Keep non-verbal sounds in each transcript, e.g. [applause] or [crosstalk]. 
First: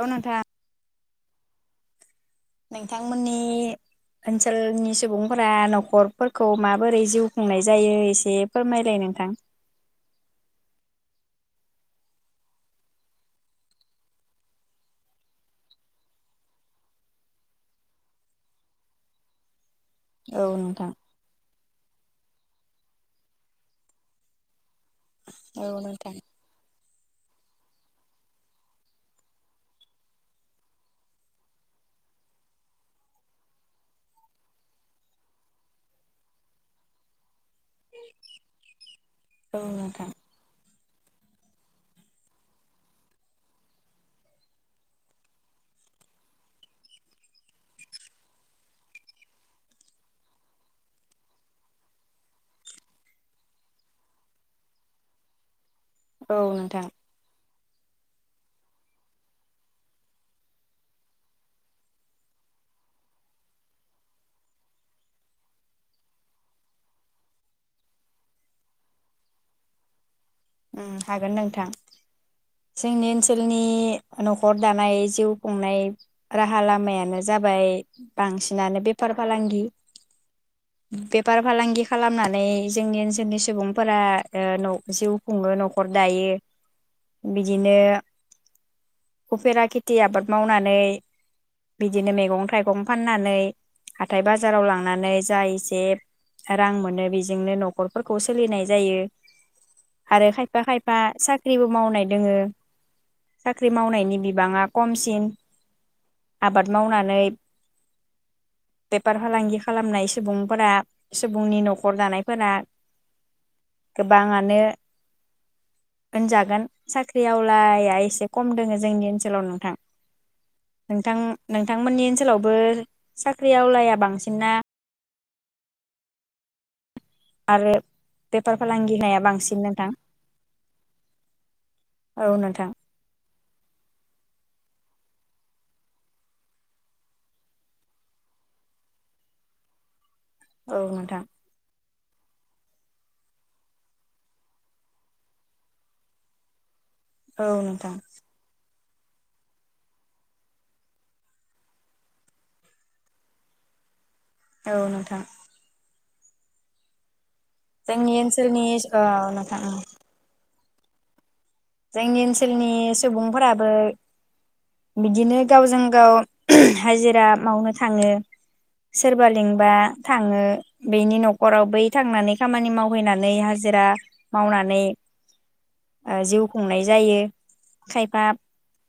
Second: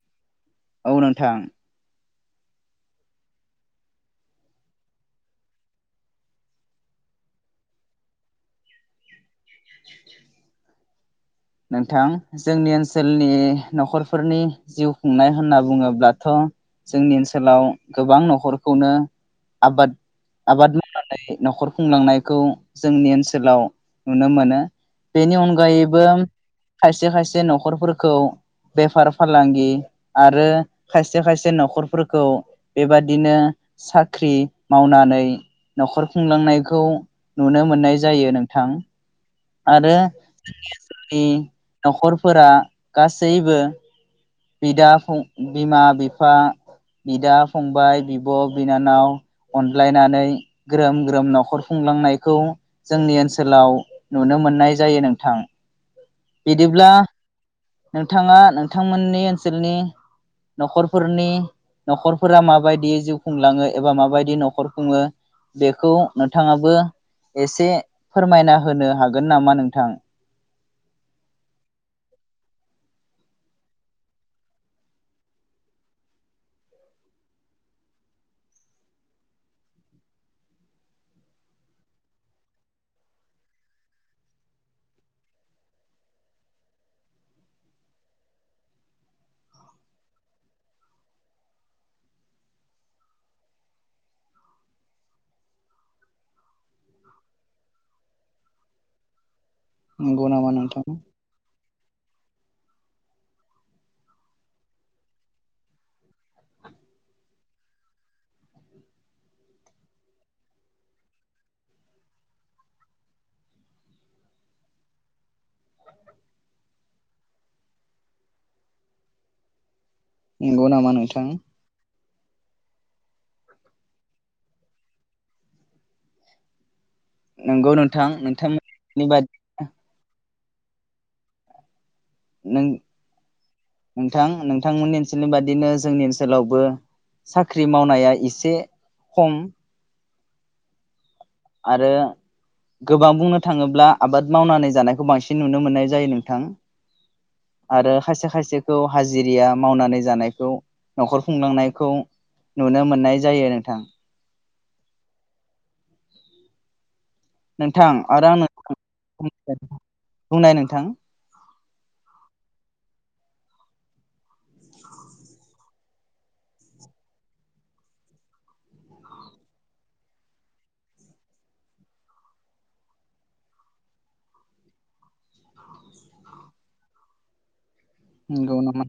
औ नोंथां औ नोंथां। नोंथांमोननि ओनसोलनि सुबुंफोरा न'खरफोरखौ माबोरै जिउ खुंनाय जायो एसे फोरमायलाय नोंथां। [inaudible] नोंथां जोंनि ओनसोलनि नखरफोरनि जिउ खुंनाय होनना बुङोब्लाथ जोंनि ओनसोलाव गोबां नखरखौनो आबाद औ आबाद नोंथां। मावनानै न'खर खुंलांनायखौ जोंनि ओनसोलाव नुनो मोनो बेनि औ अनगायैबो नोंथां खायसे खायसे न'खरफोरखौ बेफार फालांगि आरो खायसे खायसे न'खरफोरखौ बेबादिनो साख्रि मावनानै नखर खुंलांनायखौ नुनो मोननाय जायो नोंथां। औ आरो नोंथां जोंनि नि न'खरफोरा गासैबो बिदा फं बिमा बिफा बिदा फंबाय बिब बिनानाव अनज्लायनानै ग्रोम ग्रोम नखर खुंलांनायखौ जोंनि ओनसोलाव नुनो मोननाय जायो नोंथां। औ बिदिब्ला नोंथां। नोंथाङा नोंथांमोननि नि ओनसोलनि न'खरफोरनि न'खरफ्रा माबायदि जिउ खुंलाङो एबा माबायदि नखर खुङो बेखौ नोंथाङाबो एसे फोरमायना होनो हागोन नामा नोंथां? उम हागोन नोंथां जोंनि ओनसोलनि नखर दानाय जिउ खुंनाय राहा लामायानो जाबाय बांसिनानो बेफार फालांगि बेफार फालांगि खालामनानै जोंनि ओनसोलनि सुबुंफोरा ओ न जिउ खुङो नखर दायो बिदिनो उफेरा खेथि आबाद मावनानै बिदिनो मैगं थाइगं फाननानै हाथाय बाजाराव लांनानै जा एसे रां मोनो बेजोंनो नखरफोरखौ सोलिनाय जायो। नंगौ आरो नामा खायफा नोंथां खायफा साख्रिबोब मावनाय दोङो साख्रि मावनायनि बिबाङा खमसिन आबाद मावनानै बेफार फालांगि खालामनाय सुबुंफोरा सुबुंनि नखर दानायफोरा गोबाङानो होनजागोन साख्रि आवलाया एसे खम दङो जोंनि ओनसोलाव नोंथां। नंगौ नामा नोंथां नोंथांमोननि ओनसोलावबो साख्रियावलाया बांसिना नंगौ आरो नोंथां बेफार फालांगि नोंथांमोननि बादि बांसिन नोंथां औ नों नोंथां नोंथां नोंथांमोननि ओनसोलनि बादिनो जोंनि ओनसोलावबो साख्रि मावनाया एसे खम औ नोंथां। आरो गोबां बुंनो थाङोब्ला आबाद मावनानै जानायखौ बांसिन नुनो मोननाय जायो नोंथां औ नोंथां आरो हायसे हायसे खौ हाजिरिया मावनानै जानायखौ नखर खुंलांनायखौ नुनो मोननाय जायो नोंथां। औ नोंथां नोंथां जोंनि आरो आं नों ओनसोलनि औ नोंथां औ [unintelligible] थां जोंनि ओनसोलनि सुबुंफोराबो बिदिनो गावजों गाव हाजिरा मावनो थांङो सोरबा लिंबा थांङो बेनि नखराव बै थांनानै खामानि मावहैनानै हाजिरा मावनानै ओ जिउ संनाय जायो। खायफा नोंगौ‌ नामा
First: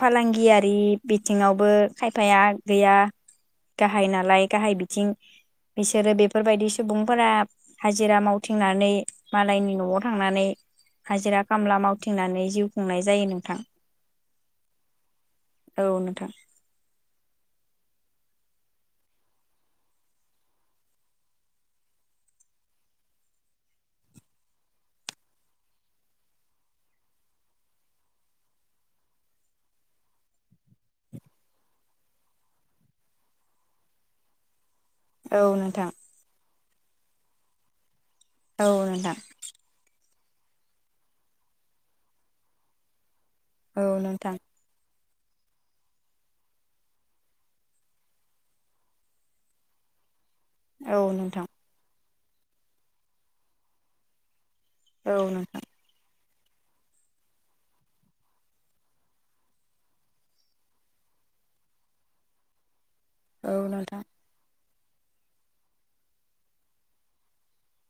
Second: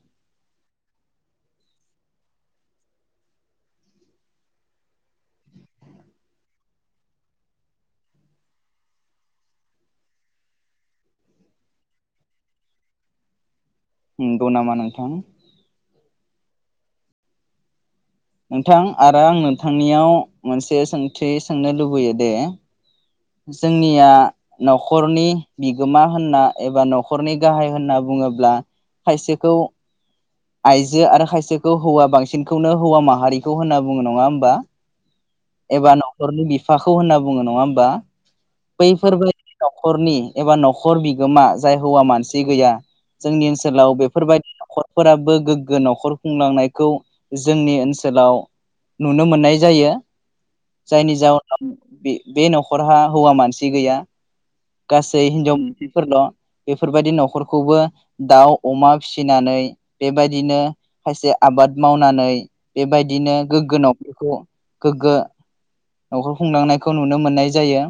फालांगियारि बिथिङावबो खायफाया गैया गाहाय नालाय गाहाय बिथिं बिसोरो बेफोरबायदि सुबुंफोरा हाजिरा मावथिंनानै मालायनि नआव थांनानै हाजिरा खामला मावथिंनानै जिउ खुंनाय जायो नोंथां। नोंगौ नामा नोंथां औ नोंथां नोंथां आरो आं नोंथांनियाव मोनसे सोंथि सोंनो लुबैयो दे जोंनिया नखरनि बिगोमा होनना एबा नखरनि गाहाय होनना बुङोब्ला खायसेखौ आइजो आरो खायसेखौ हौवा बांसिनखौनो हौवा माहारिखौ होनना बुंङो नंङा होमबा? औ एबा नखरनि बि फाखौ होनना बुङो नङा होमबा? नोंथां बैफोर बायदि न'खरनि एबा न'खर बिगोमा जाय हौवा मानसि गैया जोंनि औ ओनसोलाव नोंथां बेफोरबायदि न'खर फोराबो गोग्गो न'खर खुंलांनायखौ जोंनि ओनसोलाव नुनो मोननाय जायो। औ जायनि नोंथां जाउनाव बे बे न'खरहा हौवा मानसि गैया औ गासै नोंथां हिनजाव [unintelligible] फोरल' बेफोरबायदि न'खरखौबो दाउ अमा फिसिनानै बेबायदिनो खायसे आबाद मावनानै बेबायदिनो औ गोग्गो नोंथां न'खरखौ गोग्गो न'खर खुंलांनायखौ नुनो मोननाय जायो।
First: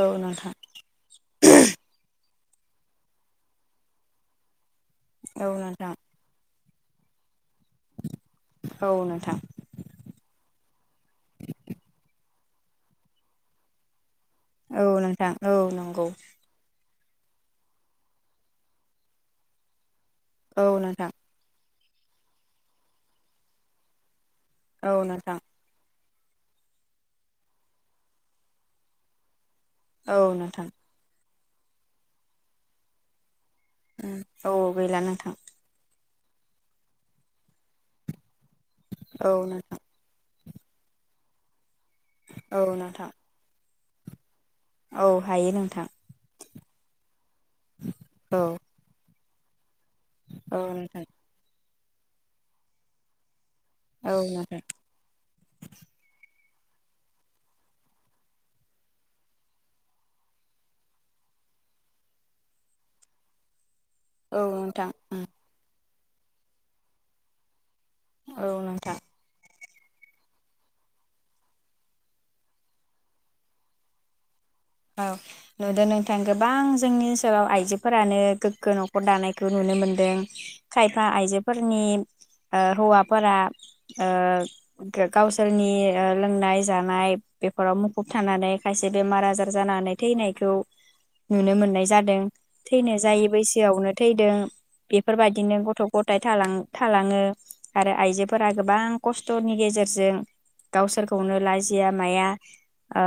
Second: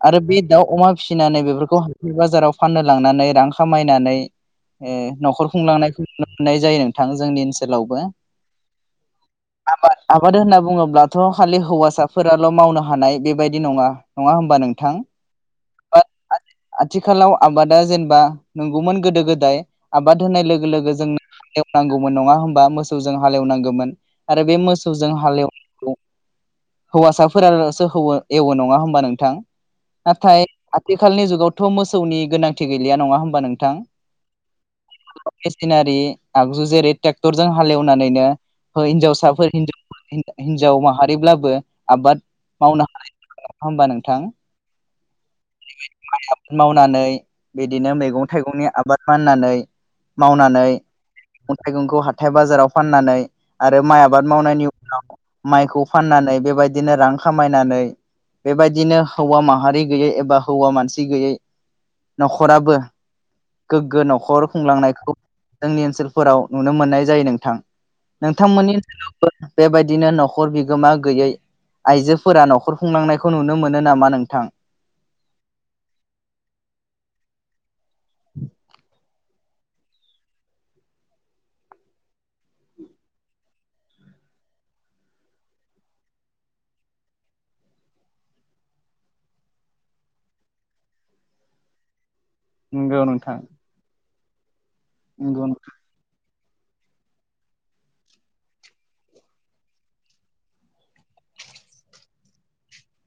औ आरो बे नोंथां दाउ अमा फिसिनानै बेफोरखौ हाथाय बाजाराव फाननो लांनानै रां खामायनानै ए न'खर औ नोंथां खुंलांनायखौ नुनो मोनना जायो नोंथां जोंनि ओनस लावबो औ नोंथां आबाद आबाद होनना थ खालि हौवासाफोराल' मावनो हानाय बेबायदि नङा नङा होमबा औ नोंथां औ नं औ आथिखालाव आबादा जेनबा नंगौमोन गोदो गोदाय आबाद होनाय औ लोगो लोगो नोंथां जोंनो नांगौमोन नङा होमबा मोसौजों हालेवनांगौमोन आरो बे औ मोसौजों नोंथां हालवनो हौवासाफोरलसो हौवा एवो नङा होमबा नोंथां औ नोंथां खालनि जुगावथ मोसौनि गोनांथि गैलिया नङा होमबा नोंथां औ गैला नोंथां [unintelligible] आगजु जेरै टेक्टरजों हालेवनानैनो औ हिनजावसाफोर हि नोंथां हिनजाव माहारिब्लाबो आबाद औ मावनो नोंथां हानाय होमबा नोंथां औ हायो नोंथां मावनानै बिदिनो मैगं औ थाइगंनि आबाद फाननानै। औ मावनानै नोंथां उ थाइगंखौ हाथाय बाजाराव फाननानै आरो माइ औ आबाद नोंथां मावनायनि उनाव माइखौ फाननानै बेबायदि बिदिनो रां खामायनानै बेबायदिनो हौवा माहारि गैयै एबा हौवा मानसि गैयै न'खराबो गोग्गो नखर औ नोंथां खुंलांनायखौ जोंनि ओनसोल फोराव नुनो मोननाय जायो नोंथां। औ नोंथांमोननि नोंथां ओनसोलावबो बेबायदिनो नखर बिगोमा गैयै आइजोफोरा न'खर खुंलांनायखौ नुनो मोनो नामा नोंथां। औ नुदों नोंथां गोबां जोंनि ओनसोलाव आइजो फोरानो गोग्गो नखर दानाय खौ नुनो मोनदों खायफा आइजोफोरनि ओ हौवाफोरा ओ गावसोरनि ओ लोंनाय जानाय बेफोराव मुखुब थानानै खायसे बेमार आजार जानानै थैनायखौ नुनो मोननाय जादों। थैनो नंगौ जायि नोंथां बैसोयावनो थैदों। बेफोर नंगौ बायदिनो गथ' ग'थाय थालां-थालाङो आरो आइजोफोरा गोबां कस्थ'नि गेजेरजों गावसोरखौनो लाजिया माया ओ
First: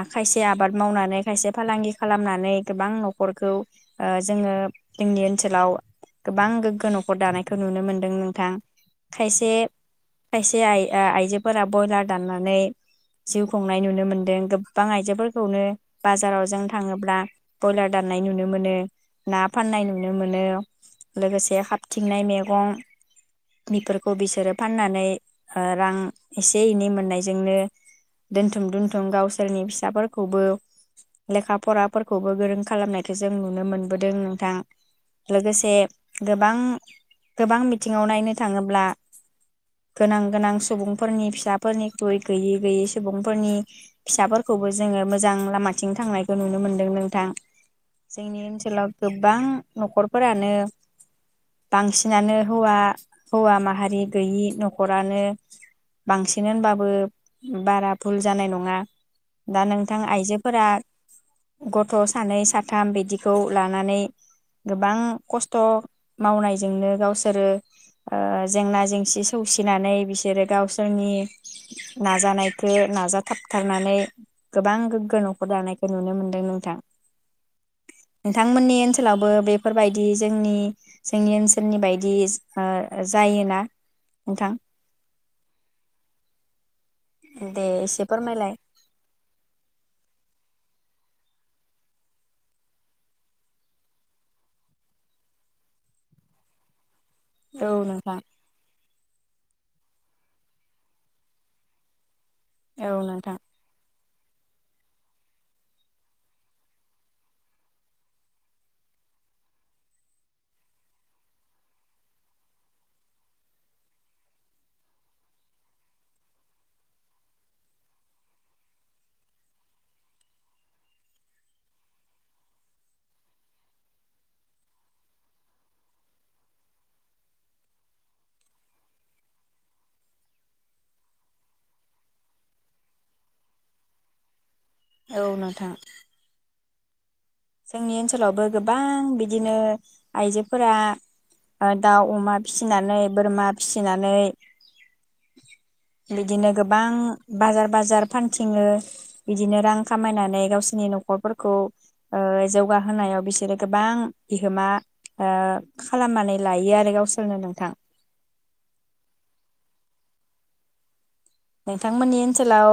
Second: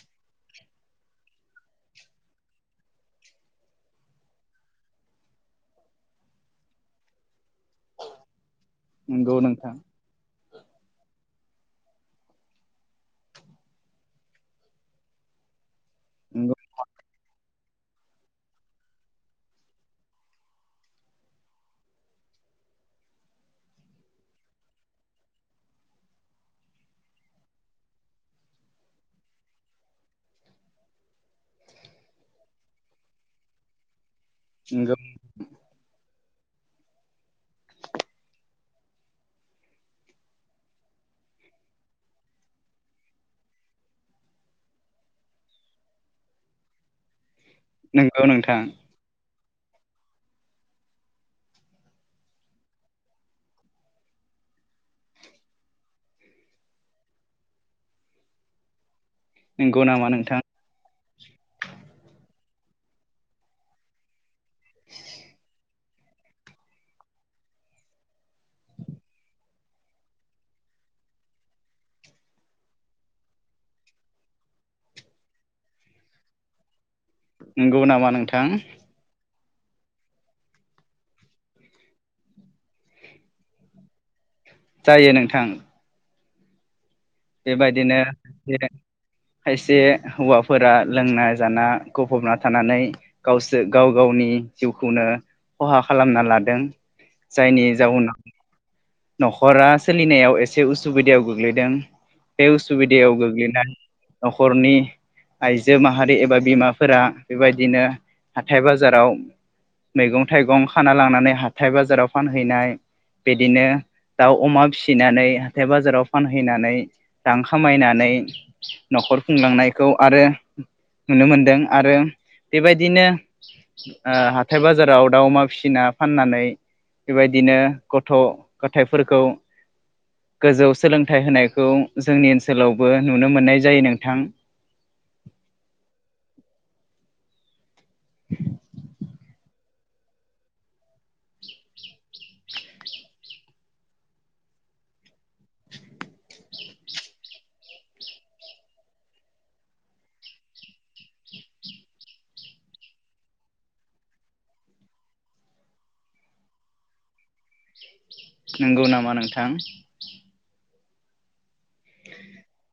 आखायसे आबाद मावनानै खायसे फालांगि खालामनानै गोबां न'खरखौ ओ जोङो जोंनि ओनसोलाव गोबां गोग्गो न'खर दानाय खौ नुनो मोनदों नोंथां नंगौ खायसे नोंथां खायसे आइ ओ आइजोफोरा बयलार दाननानै जिउ खुंनाय नुनो मोन्दों गोबां आइजोफोर खौनो। बाजाराव नंगौ जों थाङोब्ला। बयलार दाननाय नुनो मोनो ना फाननाय नुनो मोनो लोगोसे हाबथिंनाय मैगं बेफोरखौ बिसोरो फाननानै ओ रां एसे एनै मोननायजोंनो दोनथुम दोनथुम गावसोरनि फिसा खौबो लेखा फराफोरखौबो गोरों खालामनायखौ जों नुनो मोनबोदों। थां नंगौ लोगोसे गोबां गोबां बिथिङाव नायनो थाङोब्ला गोनां गोनां सुबुंफोरनि फिसाफोरनिख्रुइ गैयै गैयै सुबुंफोरनि फिसाफोरखौबो जोङो मोजां लामाथिं थांनायखौ नुनो मोनदों नों थां नंगौ जोंनि नोंथां ओनसोलाव गोबां। नखरफोरानो बांसिनानो हौवा हौवा माहारि गैयि नखरानो बांसिन होनबाबो बारा भुल जानाय नङा दा नंगौ नोंथां नामा आइजोफोरा गथ सानै सा थाम बिदिखौ लानानै गोबां कस्थ' मावनायजोंनो गावसोरो ओ जेंना जेंसि सौसिनानै बिसोरो गावसोरनि नाजानायखो नाजाथाबथारनानै गोबां गोग्गो नखर दानायखो नुनो मोनदो नोंथां। नोंगौ नामा नोंथां? फोरबायदि जोंनि जोंनि ओनसोलनि बायदि ओ जायोना नोंथां जायो नोंथां। दे बेबादिनो एसे फोरमायलाय जेरै खायसे हौवाफोरा लोंना जाना गफबना थानानै गावसो गाव गावनि जिउखौनो खहा खालामना लादों। जायनि औ नोंथां जाउनाव न'खरा सोलिनायाव इसे उसुबिदायाव गोग्लैदों। बे औ उसुबिदायाव नोंथां गोग्लैनानै नखरनि आइजो माहारि एबा बिमाफोरा बेबायदिनो हाथाय बाजाराव मैगं थाइगं खाना लांनानै हाथाय बाजाराव फानहैनाय बिदिनो दाउ अमा फिसिनानै हाथाय बाजाराव फानहैनानै रां खामायनानै नखर खुंलांनायखौ आरो नुनो मोनदों आरो बेबायदिनो ओ हाथाय बाजाराव दाउ अमा फिसिना फाननानै बेबायदिनो गथ गथायफोरखौ गोजौ सोलोंथाइ होनायखौ जोंनि ओनसोलावबो नुनो मोननाय जायो नोंथां। औ नोंथां जोंनि ओनसोलावबो गोबां बि बिदिनो आइजोफोरा ओ दाउ, अमा फिसिनानै बोरमा फिसिनानै बिदिनो गोबां बाजार बाजार फानथिङो बिदिनो रां खामायनानै गावसिनि न'खरफोरखौ ओ जौगाहोनायाव बिसोरो गोबां बिहोमा ओ खालामनानै लायो आरो गावसोरनो नोंथां। नोंगौ नामा नोंथां। नोंथांमोननि ओनसोलाव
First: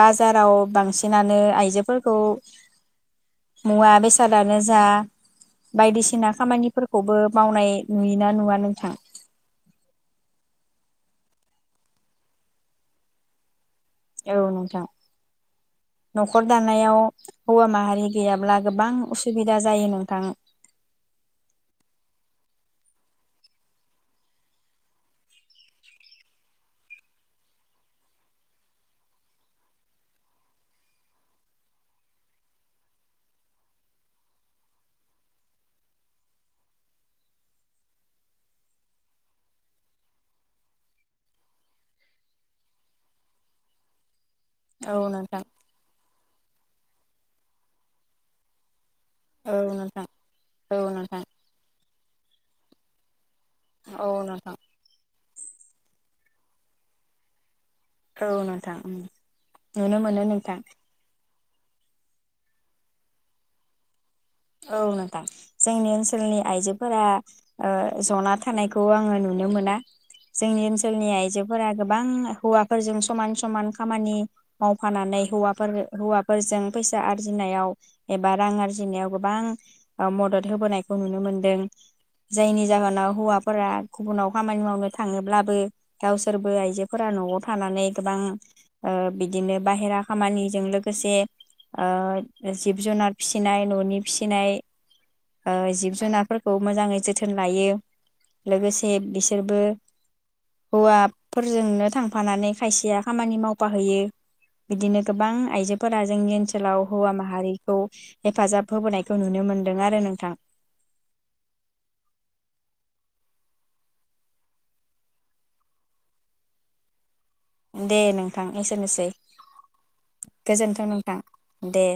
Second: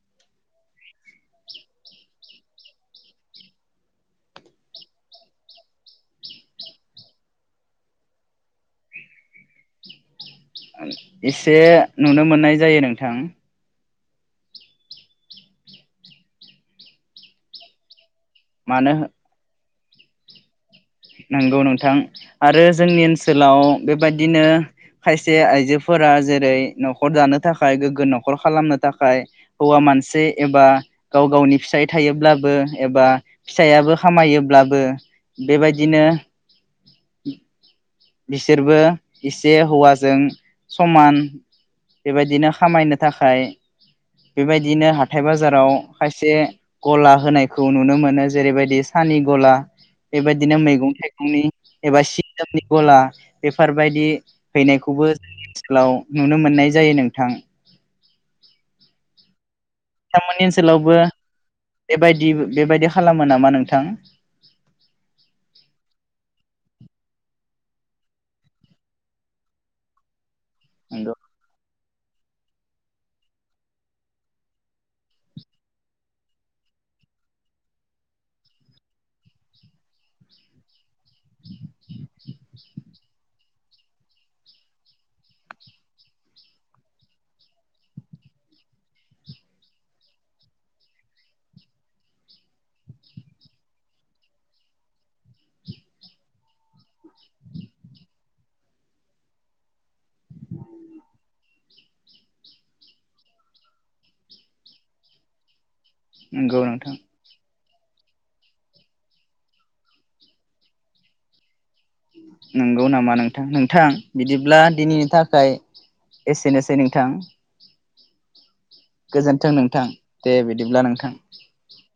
बाजाराव बांसिनानो आइजोफोरखौ मुवा बेसादानो जा बायदिसिना खामानिफोरखौबो मावनाय नुयोना नुवा नोंथां? एसे नुनो मोननाय जायो नोंथां। औ नोंथां न'खर दानायाव हौवा माहारि गैयाब्ला गोबां मानो उसुबिदा जायो नों नोंथां नोंगौ नोंथां आरो जोंनि ओनसोलाव बेबायदिनो खायसे आइजोफोरा जेरै न'खर दानो थाखाय गोग्गो न'खर खालामनो थाखाय हौवा मानसि एबा गाव गावनि फिसाय थायोब्लाबो एबा फिसायाबो खामायोब्लाबो बेबायद दिनो बिसोरबो इसे हौवाजों समान बेबायदिनो खामायनो थाखाय बेबायदिनो औ हाथाय नोंथां बाजाराव खायसे गला होनायखौ नुनो मोनो जेरैबायदि सानि औ गला नोंथां बेबायदिनो औ मैगं नोंथां थाइगंनि एबा सि गला औ बेफारबायदि नोंथां फैनायखौबो [inaudible] ओनसोलाव नुनो मोननाय जायो नोंथां। औ नोंथां ओम साम'नि ओनसोलावबो बेबायदि बेबायदि खालामो नामा नोंथां? औ नोंथां जोंनि ओनसोलनि आइजोफोरा ओ जना थानायखौ आङो नुनो मोना। जोंनि ओनसोलनि नंगौ आइजोफोरा गोबां हौवाफोरजों समान समान खामानि मावफानानै हौवाफोर हौवाफोरजों फैसा आरजिनायाव एबा रां आरजिनायाव गोबां मदद होबोनायखौ नुनो मोनदों जायनि जाहोनाव हौवाफोरा गुबुनाव खामानि मावनो थाङोब्लाबो गावसोरबो आइजोफोरा न'आव थानानै गोबां ओ बिदिनो बाहेरा खामानिजों लोगोसे ओ जिब जुनार फिसिनाय न'नि फिसिनाय ओ जिब जुनारफोरखौ मोजाङै जोथोन लायो लोगोसे बिसोरबो हौवाफोरजोंनो थांफानानै खायसेया खामानि मावफााहैयो बिदिनो गोबां आइजोब फोरा जोंनि नंगौ ओनसोलाव नोंथां हौवा माहारि खौ हेफाजाब फोबोनायखौ नुनो मोनदों आरो नोंथां नंगौ नामा नोंथां नोंथां बिदिब्ला दिनैनि थाखाय एसेनोसै नोंथां। दे नों गोजोन्थों नोंथां दे बिदिब्ला नोंथां। दे